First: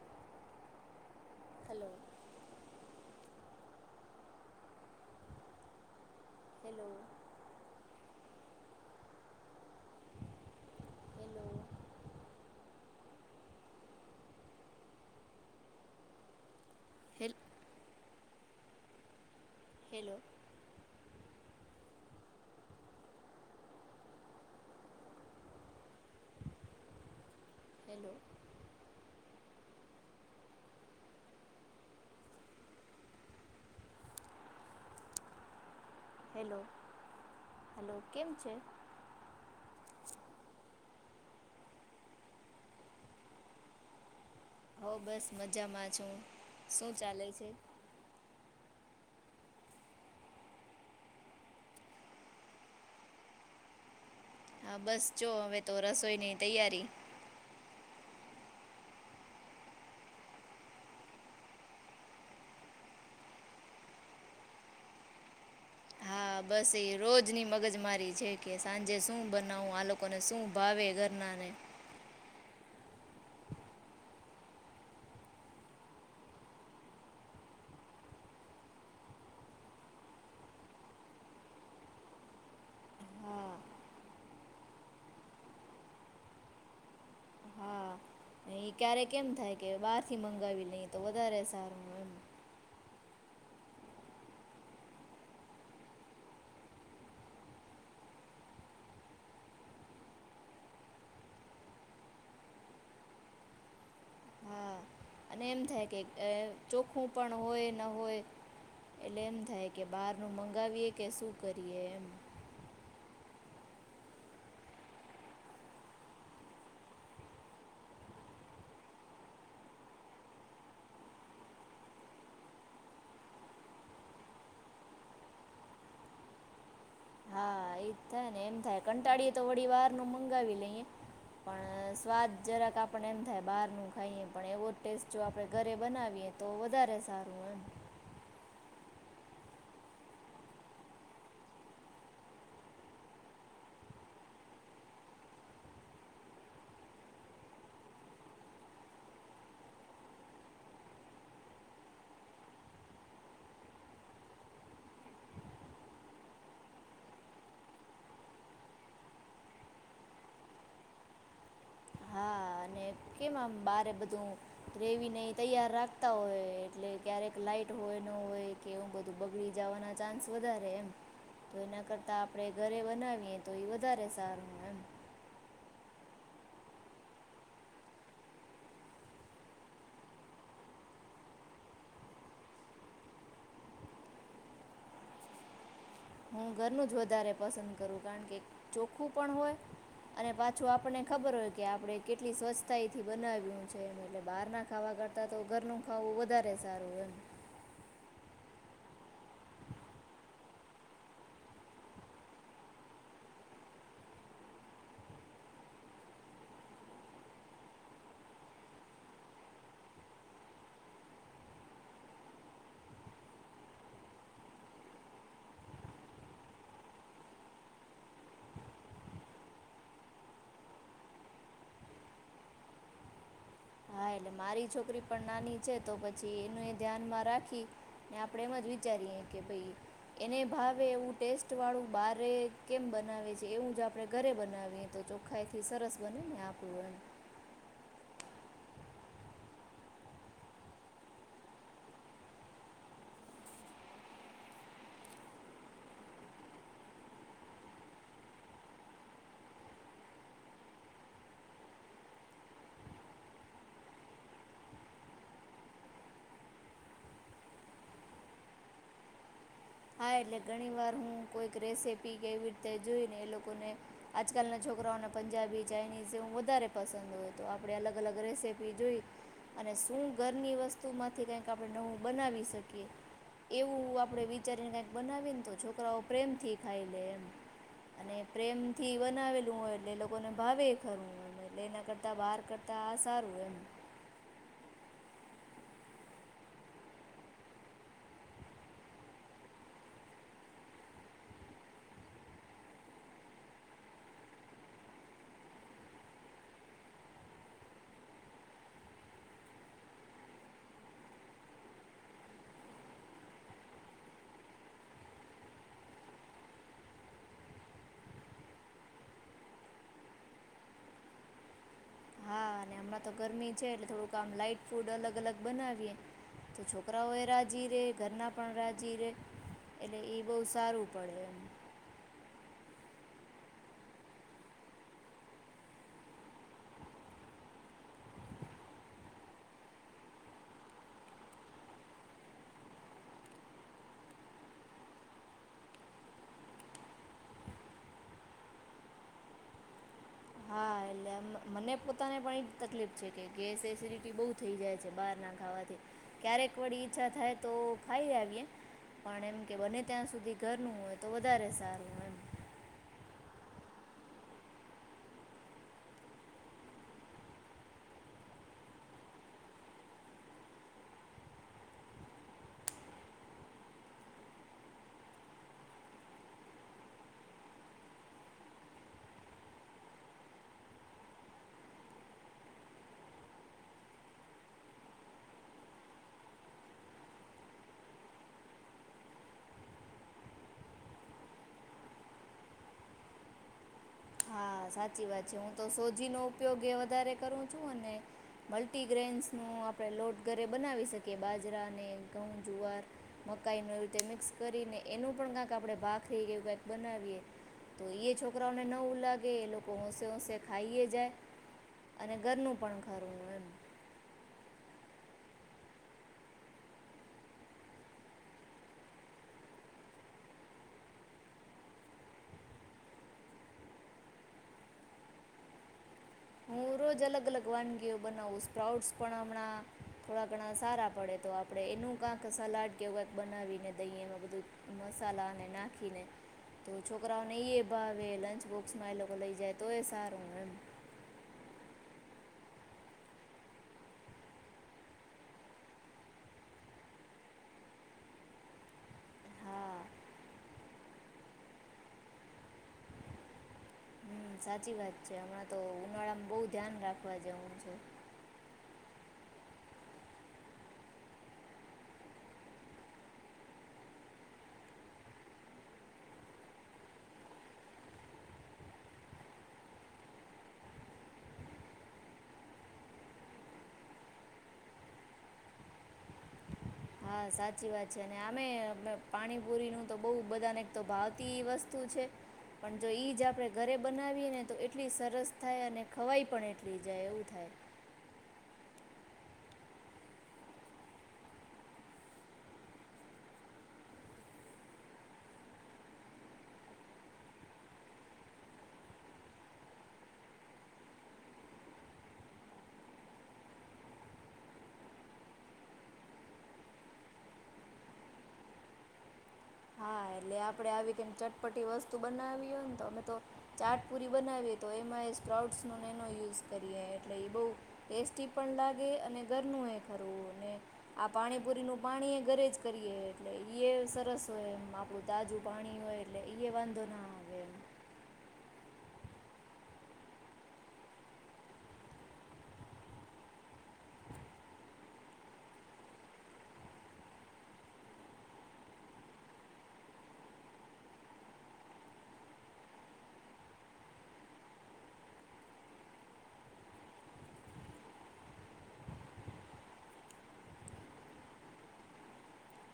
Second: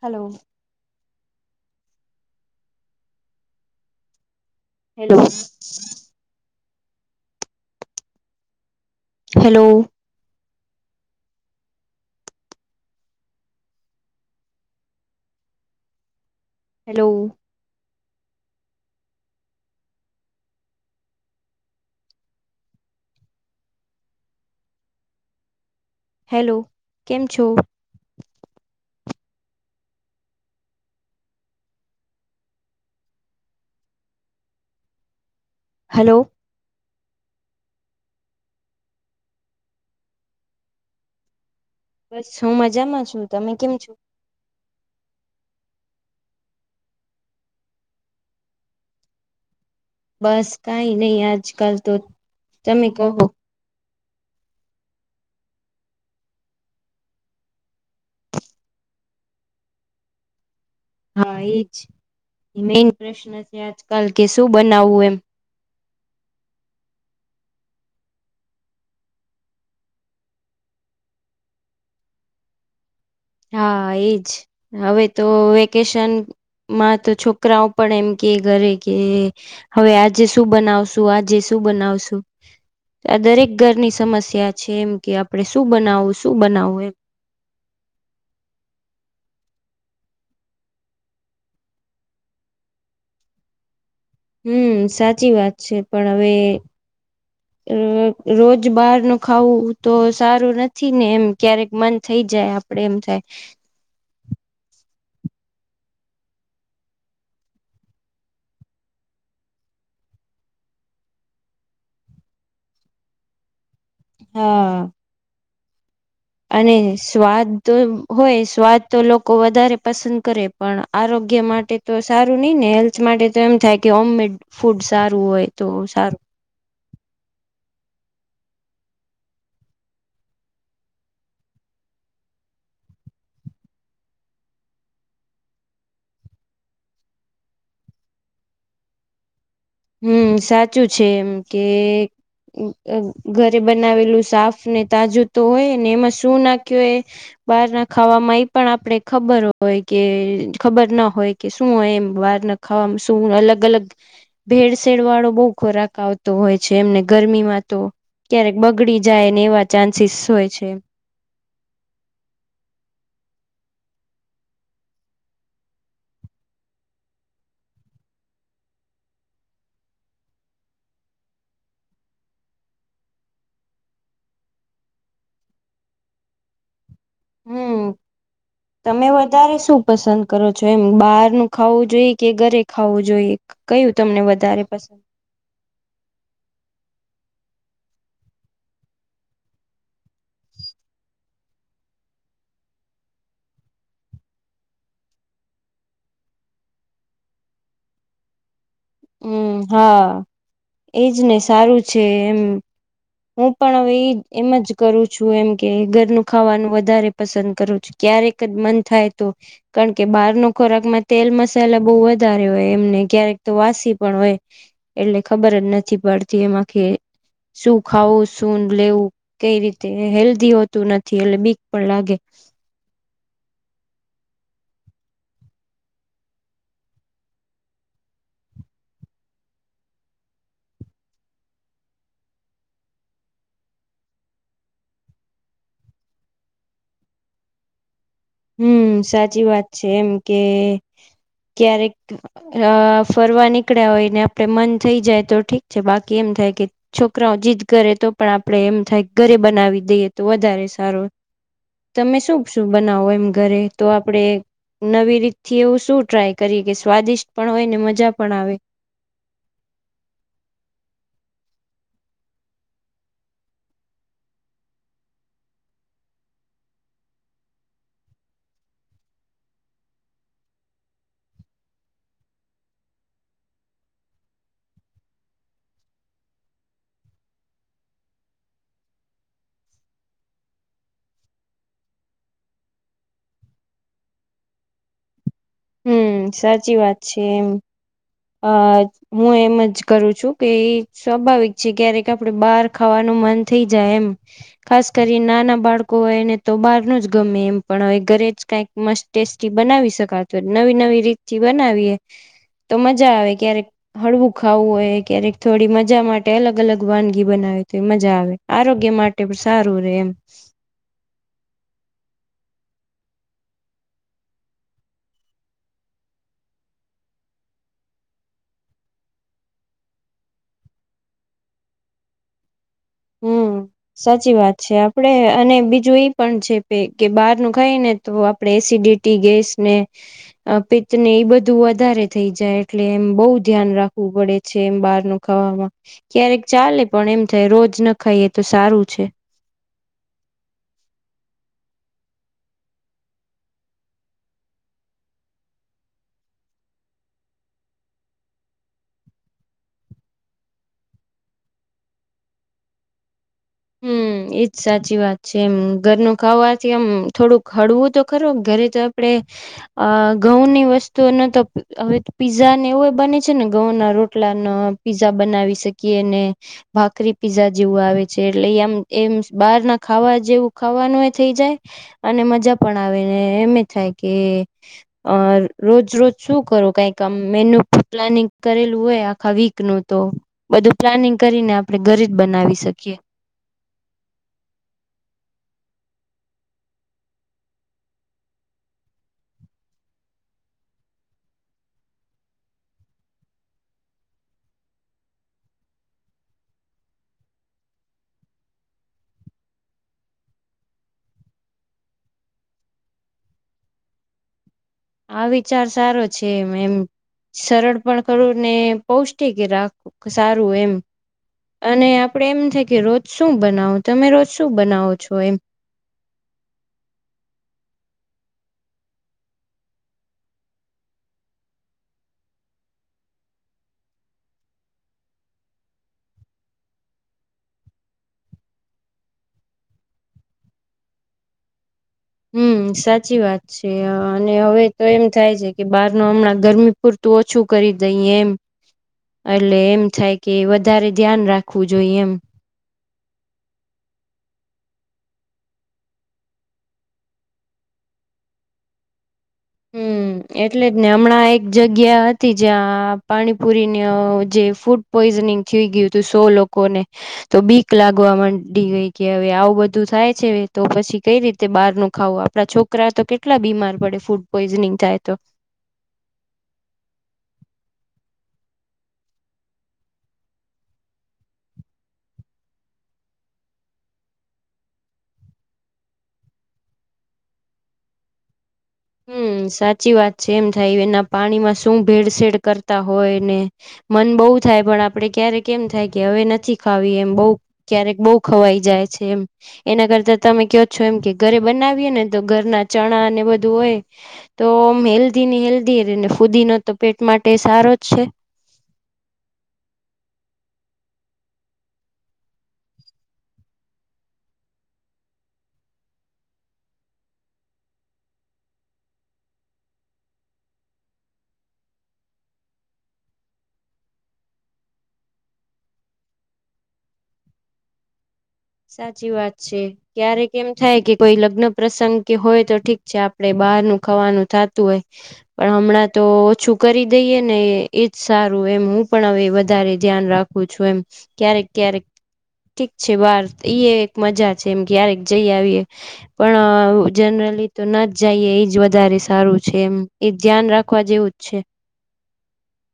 હાલો. Hello hello. Hello hello. Hello hello. Hello. Hello કેમ છો? Hello hello hello. Hello કેમ છે? બસ હું મજામાં છું. તમે કેમ છો? હ બસ મજામાં છું. શું ચાલે છે? બસ કઈ નહી આજકાલ તો તમે કહો. હા બસ જો હવે તો રસોઈની તૈયારી હા, એજ મેન પ્રશ્ન છે આજકાલ કે શું બનાવવું એમ હા, બસ એ રોજની મગજ મારી છે. કે સાંજે શું બનાવું આ લોકોને શું ભાવે ઘરનાને. હા, એજ હવે તો વેકેશન માં તો છોકરાઓ પણ એમ કે ઘરે કે હવે આજે શું બનાવશું? આજે શું બનાવશું? આ દરેક હા ઘરની સમસ્યા છે એમ કે આપણે શું બનાવવું? શું બનાવવું એમ. હા એ ક્યારેક કેમ થાય કે બહાર થી મંગાવી લઈ તો વધારે સારું એમ. હમ, સાચી વાત છે. પણ હવે અ રોજ બહારનું ખાવું તો સારું નથી ને એમ ક્યારેક મન થઈ જાય આપડે એમ થાય. હા અને એમ થાય કે અ ચોખ્ખું પણ હોય ન હોય એટલે એમ થાય કે બહારનું મંગાવીએ કે શું કરીએ એમ. હા. અને સ્વાદ તો હોય સ્વાદ તો લોકો વધારે પસંદ કરે પણ આરોગ્ય માટે તો સારું નહી ને હેલ્થ માટે તો એમ થાય કે હોમમેડ ફૂડ સારું હોય તો સારું. હા એ જ થાય ને એમ થાય કંટાળીએ તો વળી બહારનું મંગાવી લઈએ પણ સ્વાદ જરાક આપણ એમ થાય બહાર ન ખાઈએ પણ એવો ટેસ્ટ જો આપણે ઘરે બનાવીએ તો વધારે સારું એમ. હમ્મ સાચું છે. એમ કે ઘરે બનાવેલું સાફ ને તાજું તો હોય ને એમાં શું નાખ્યું એ બહાર ના ખાવામાં એ પણ આપણે ખબર હોય કે ખબર ના હોય કે શું હોય એમ બહાર ના ખાવામાં શું અલગ અલગ ભેળસેળ વાળો બહુ ખોરાક આવતો હોય છે. એમને ગરમીમાં તો ક્યારેક બગડી જાયને એવા ચાન્સીસ હોય છે. કેમમ બારે બધું ગ્રેવીને તૈયાર રાખતા હોય એટલે ક્યારેક લાઈટ હોય ન હોય કે બધું બગડી જવાના ચાન્સ વધારે એમ તો એના કરતા આપણે ઘરે બનાવીએ તો એ વધારે સારું એમ. હમ, તમે વધારે શું પસંદ કરો છો? એમ બહારનું ખાવું જોઈએ કે ઘરે ખાવું જોઈએ કયું તમને વધારે પસંદ. હું ઘરનું જ વધારે પસંદ કરું કારણ કે ચોખ્ખું પણ હોય અને પાછું આપણને ખબર હોય કે આપણે કેટલી સ્વચ્છતા એથી બનાવ્યું છે. એ એટલે બહાર ના ખાવા કરતા તો ઘરનું ખાવું વધારે સારું હોય એમ હમ્મ હા. એજ ને સારું છે એમ. હું પણ હવે એ એમ જ કરું છું એમ કે ઘરનું ખાવાનું વધારે પસંદ કરું છું ક્યારેક જ મન થાય તો કારણ કે બહારનો ખોરાકમાં તેલ મસાલા બહુ વધારે હોય એમને ક્યારેક તો વાસ તું પણ હોય એટલે ખબર જ નથી પડતી એમાં કે શું ખાવું શું લેવું કઈ રીતે હેલ્ધી હોતું નથી એટલે બીક પણ લાગે. હા એટલે મારી છોકરી પણ નાની છે તો પછી એનું એ ધ્યાનમાં રાખી ને આપણે એમ જ વિચારીએ કે ભાઈ એને ભાવે એવું ટેસ્ટ વાળું બારે કેમ બનાવે છે એવું જ આપણે ઘરે બનાવીએ તો ચોખ્ખાઈથી સરસ બનેને આપડું એમ હમ્મ સાચી વાત છે. એમ કે ક્યારેક અહ ફરવા નીકળ્યા હોય ને આપડે મન થઈ જાય તો ઠીક છે બાકી એમ થાય કે છોકરાઓ જીદ કરે તો પણ આપણે એમ થાય ઘરે બનાવી દઈએ તો વધારે સારો. તમે શું શું બનાવો? ઘરે તો આપણે નવી રીતથી એવું શું ટ્રાય કરીએ કે સ્વાદિષ્ટ પણ હોય ને મજા પણ આ હા એટલે ઘણી વાર હું કોઈક રેસીપી કેવી રીતે જોઈને એ લોકોને આજકાલના છોકરાઓને પંજાબી ચાઇનીઝ એવું વધારે પસંદ હોય તો આપણે અલગ અલગ રેસીપી જોઈ અને શું ઘરની વસ્તુ માંથી કઈક આપણે નવું બનાવી શકીએ એવું આપણે વી ચારીનેક બનાવીને તો છોકરાઓ પ્રેમ થી ખાઈ લે એમ. અને પ્રેમ થી બનાવેલું હોય એટલે લોકોને ભાવે ખરું એ એટલે એના કરતા બહાર કરતા આ સારું એમ. હમ્મ સાચી વાત છે એમ. આહ હું એમ જ કરું છું કે એ સ્વાભાવિક છે ક્યારેક આપણે બહાર ખાવાનું મન થઈ જાય એમ ખાસ કરી નાના બાળકો હોયને તો બહારનું જ ગમે એમ પણ હવે ઘરે જ કઈક મસ્ત ટેસ્ટી બનાવી શકાત નવી નવી રીતથી બનાવીએ તો મજા આવે ક્યારેક હળવું ખાવું હોય ક્યારેક થોડી મજા માટે અલગ અલગ વાનગી બનાવી તો એ મજા આવે. આરોગ્ય માટે પણ સારું રે એમ. ને હમણાં તો ગરમી છે એટલે થોડુંક આમ લાાઈટ ફૂડ અલગ અલગ બનાવીએ તો છોકરાઓ એ રાજી રે ઘરના પણ રાજી રે એટલે એ બહ સારું પડે એમ. હમ્મ, સાચી વાત છે. આપડે અને બીજું એ પણ છે પે કે બહાર નું ખાય ને તો આપડે એસિડિટી ગેસ ને અહ પિતત ને એ બધું વધારે થઈ જાય એટલે એમ બહુ ધ્યાન રાખવું પડે છે એમ બહાર નું ખાવામાં ક્યારેક ચાલે પણ એમ થાય રોજ જ ખઈએ તો સારું છે. હા એટલે આમ મને પોતાને પણ એ તકલીફ છે કે ગેસ એસિડિટી બહુ થઈ જાય છે બહાર ના ખાવાથી ક્યારેક વળી ઈચ્છા થાય તો ખાઈ આવીએ પણ એમ કે બને ત્યાં સુધી ઘરનું હોય તો વધારે સારું હો એમ. હમ્મ એજ સાચી વાત છે એમ ઘરનું ખાવાથી એમ થોડુંક હળવું તો ખરું ઘરે તો આપડે આહ ઘઉં ની વસ્તુને તો હવે પીઝા ને એવું બને છે ને ઘઉં ના રોટલા ને પીઝા બનાવી શકીએ ને ભાખરી પીઝા જેવું આવે છ એટલે આમ એમસ બહાર ના ખાવા જેવું ખાવાનું એ થઈ જાય અને મજા પણ આવેને એમે થાય કે અહ રોજ રોજ શું કરો કઈક આમ મેન્યુ પ્લાનિંગ કરેલું હોય આખા વીક નું તો બધું પ્લાનિંગ કરીને આપણે ઘરે જ બનાવી શકીએ. હા, સાચી વાત છે. હું તો સોજી નો ઉપયોગ એ વધારે કરું છું અને મલ્ટીગ્રેન્સ નું આપણે લોટ ઘરે બનાવી શકીએ બાજરાને ઘઉં જુવાર મકાઈ નું એ તે મિક્સ કરીને એનું પણ કક આપણે ભાખરીું કક બનાવીએ તો એ છોકરાઓને નઉ લાગે એ લોકો હોંશે હોંશે ખાઈ જાય અને ઘરનું પણ ખરું એમ. આ વિચાર સારો છે. મેંમ એમ સરળ પણ કરું ને પૌષ્ટિક રાખું સારું એમ અને આપડે એમ થે કે રોજ શું બનાવો તમે રોજ શું બનાવો છો એમ. હું રોજ અલગ અલગ વાનગીઓ બનાવું. સ્પ્રાઉટ્સ પણ હમણાં થોડા ઘણા સારા પડે તો આપડણે એનું કક સલાડ કે એવું કંઈક બનાવીને દહીમાં બધું મસાલાને નાખીને તો છોકરાઓને એ ભાવે લંચ બોક્સમાં એ લોકો લઈ જાય તો એ સારું એમ. હમ્મ સાચી વાત છે. અને હવે તો એમ થાય છે કે બહાર ન હમણાં ગરમી પૂરતું ઓછું કરી દઈ એમ એટલે હા એમ થાય કે વધારે ધ્યાન રાખવું જોઈ એમ. હમ્મ સાચી વાત છે. હમણાં તો ઉનાળામાં બહુ ધ્યાન રાખવા જેવું છે. હમ્મ, એટલે જ ને હમણાં એક જગ્યા હતી જ્યાં પાણીપુરીને અહ જે ફૂડ પોઈઝનિંગ થઈ ગયું હતું સો લોકોને તો બીક લાગવા માંડી ગઈ કે હવે આવું બધું થાય છે તો પછી કઈ રીતે બહાર નું ખાવું આપડા છોકરા તો કેટલા બીમાર પડે ફૂડ પોઝીનિંગ થાય તો. હા સાચી વાત છે અને આમે પાણીપુરીનું તો બહ બધાને તો ભાવતી વસ્તુ છે પણ જો એઈ જ આપણે ઘરે બનાવીએ ને તો એટલી સરસ થાય અને ખવાય પણ એટલી જાય એવું થાય. હમ્મ સાચી વાત છે, એમ થાય એના પાણીમાં શું ભેળસેડ કરતા હોય ને મન બહુ થાય પણ આપડે ક્યારેક એમ થાય કે હવે નથી ખાવી એમ બહ ક્યારેક બહુ ખવાઈ જાય છે એમ એના કરતા તમે કો છો એમ કે ઘરે બનાવીએ ને તો ઘરના ચણા ને બધ ધુએ હોય તો આમ હેલ્ધી ને હેલ્ધી રને ફુદી ન તો પેટ માટે સારો જ છે. હા એટલે આપણેે આવી કેમ ચટપટી વસ્તુ બનાવીએ ને તો અમે તો ચાટપુરી બનાવીએ તો એમાં એ સ્પ્રાઉટ્સ ન એનો યુઝ કરીએ એટલે એ બહ ટેસ્ટી પણ લાગે અને ઘરનું એ ખરવું ને આ પાણીપુરીનું પાણી એ ઘરે જ કરીએ એટલે સરસ. એમ આપણું તાજું પાણી હોય એટલે ઈ એ વાંધો ના આવે એમ. સાચી વાત છે, ક્યારેક એમ થાય કે કોઈ લગ્ન પ્રસંગ કે હોય તો ઠીક છે આપડે બહારનું ખાવાનું થતું હોય પણ હમણાં તો ઓછું કરી દઈએ ને એજ સારું એમ હું પણ હવે વધારે ધ્યાન રાખું છું એમ ક્યારેક ક્યારેક ઠીક છે બાર ઈ એક મજા છે એમ ક્યારેક જઈ આવીએ પણ જનરલી તો ન જ જઈએ એજ વધારે સારું છે એમ એ ધ્યાન રાખવા જેવું જ છે.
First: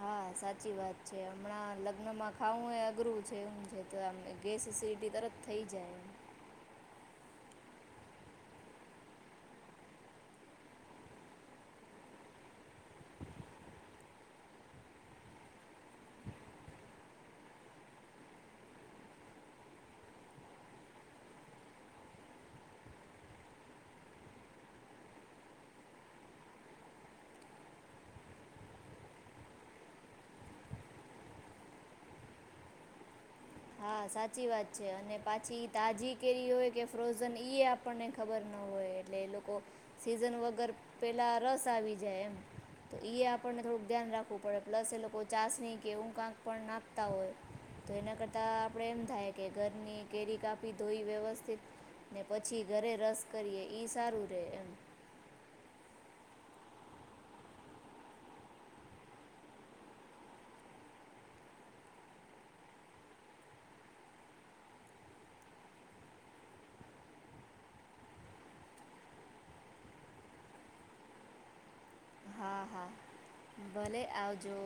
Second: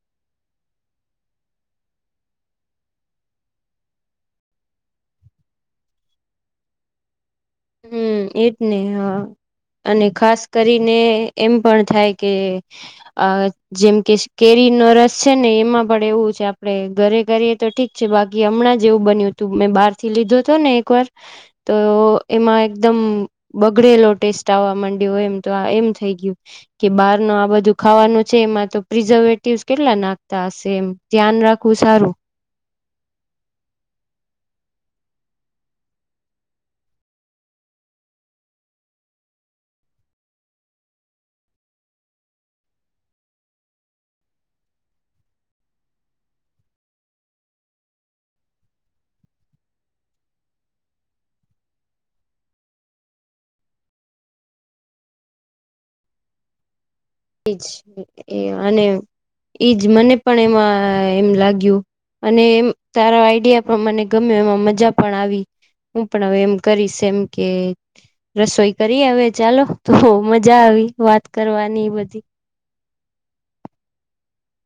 હા સાચી વાત છે હમણાં લગ્નમાં ખાવું એ અઘરું છે એમ છે તો આ ગેસ સીટી તરત થઈ જાય એમ. હમ્મ એજ ને હ અને ખાસ કરીને એમ પણ થાય કે અ જેમ કે કેરીનો રસ છે ને એમાં પણ એવું છે આપણે ઘરે કરીએ તો ઠીક છે બાકી હમણાં જેવું બન્યું હતું મેં બહાર થી લીધો હતો ને એક વાર તો એમાં એકદમ બગડેલો ટેસ્ટ આવવા માંડ્યો હોય એમ તો આ એમ થઈ ગયું કે બહાર ન આ બધું ખાવાનું છે એમાં તો પ્રિઝર્વેટિવ કેટલા નાખતા હશે એમ ધ્યાન રાખવું સારું. હા સાચી વાત છે, અને પાછી તાજી કેરી હોય કે ફ્રોઝન ઈ આપણને ખબર ના હોય એટલે એ લોકો સીઝન વગર પેલા રસ આવી જાય એમ તો આપણને થોડુંક ધ્યાન રાખવું પડે પ્લસ એ લોકો ચાસણી કે ઊંખ આંક પણ નાખતા હોય તો એના કરતા આપણેે એમ થાય કે ઘરની કેરી કાપી ધોઈ વ્યવસ્થિત ને પછી ઘરે રસ કરીએ સારું રે એમ. જ એ અને એઈજ મને પણ એમાં એમ લાગ્યું અને એમ તારા આઈડિયા પણ મને ગમે એમાં મજા પણ આવી હું પણ હવે એમ કરીશ એમ કે રસોઈ કરી હવે ચાલો તો મજા આવી વાત કરવાની. હા હા ભલે આવજો.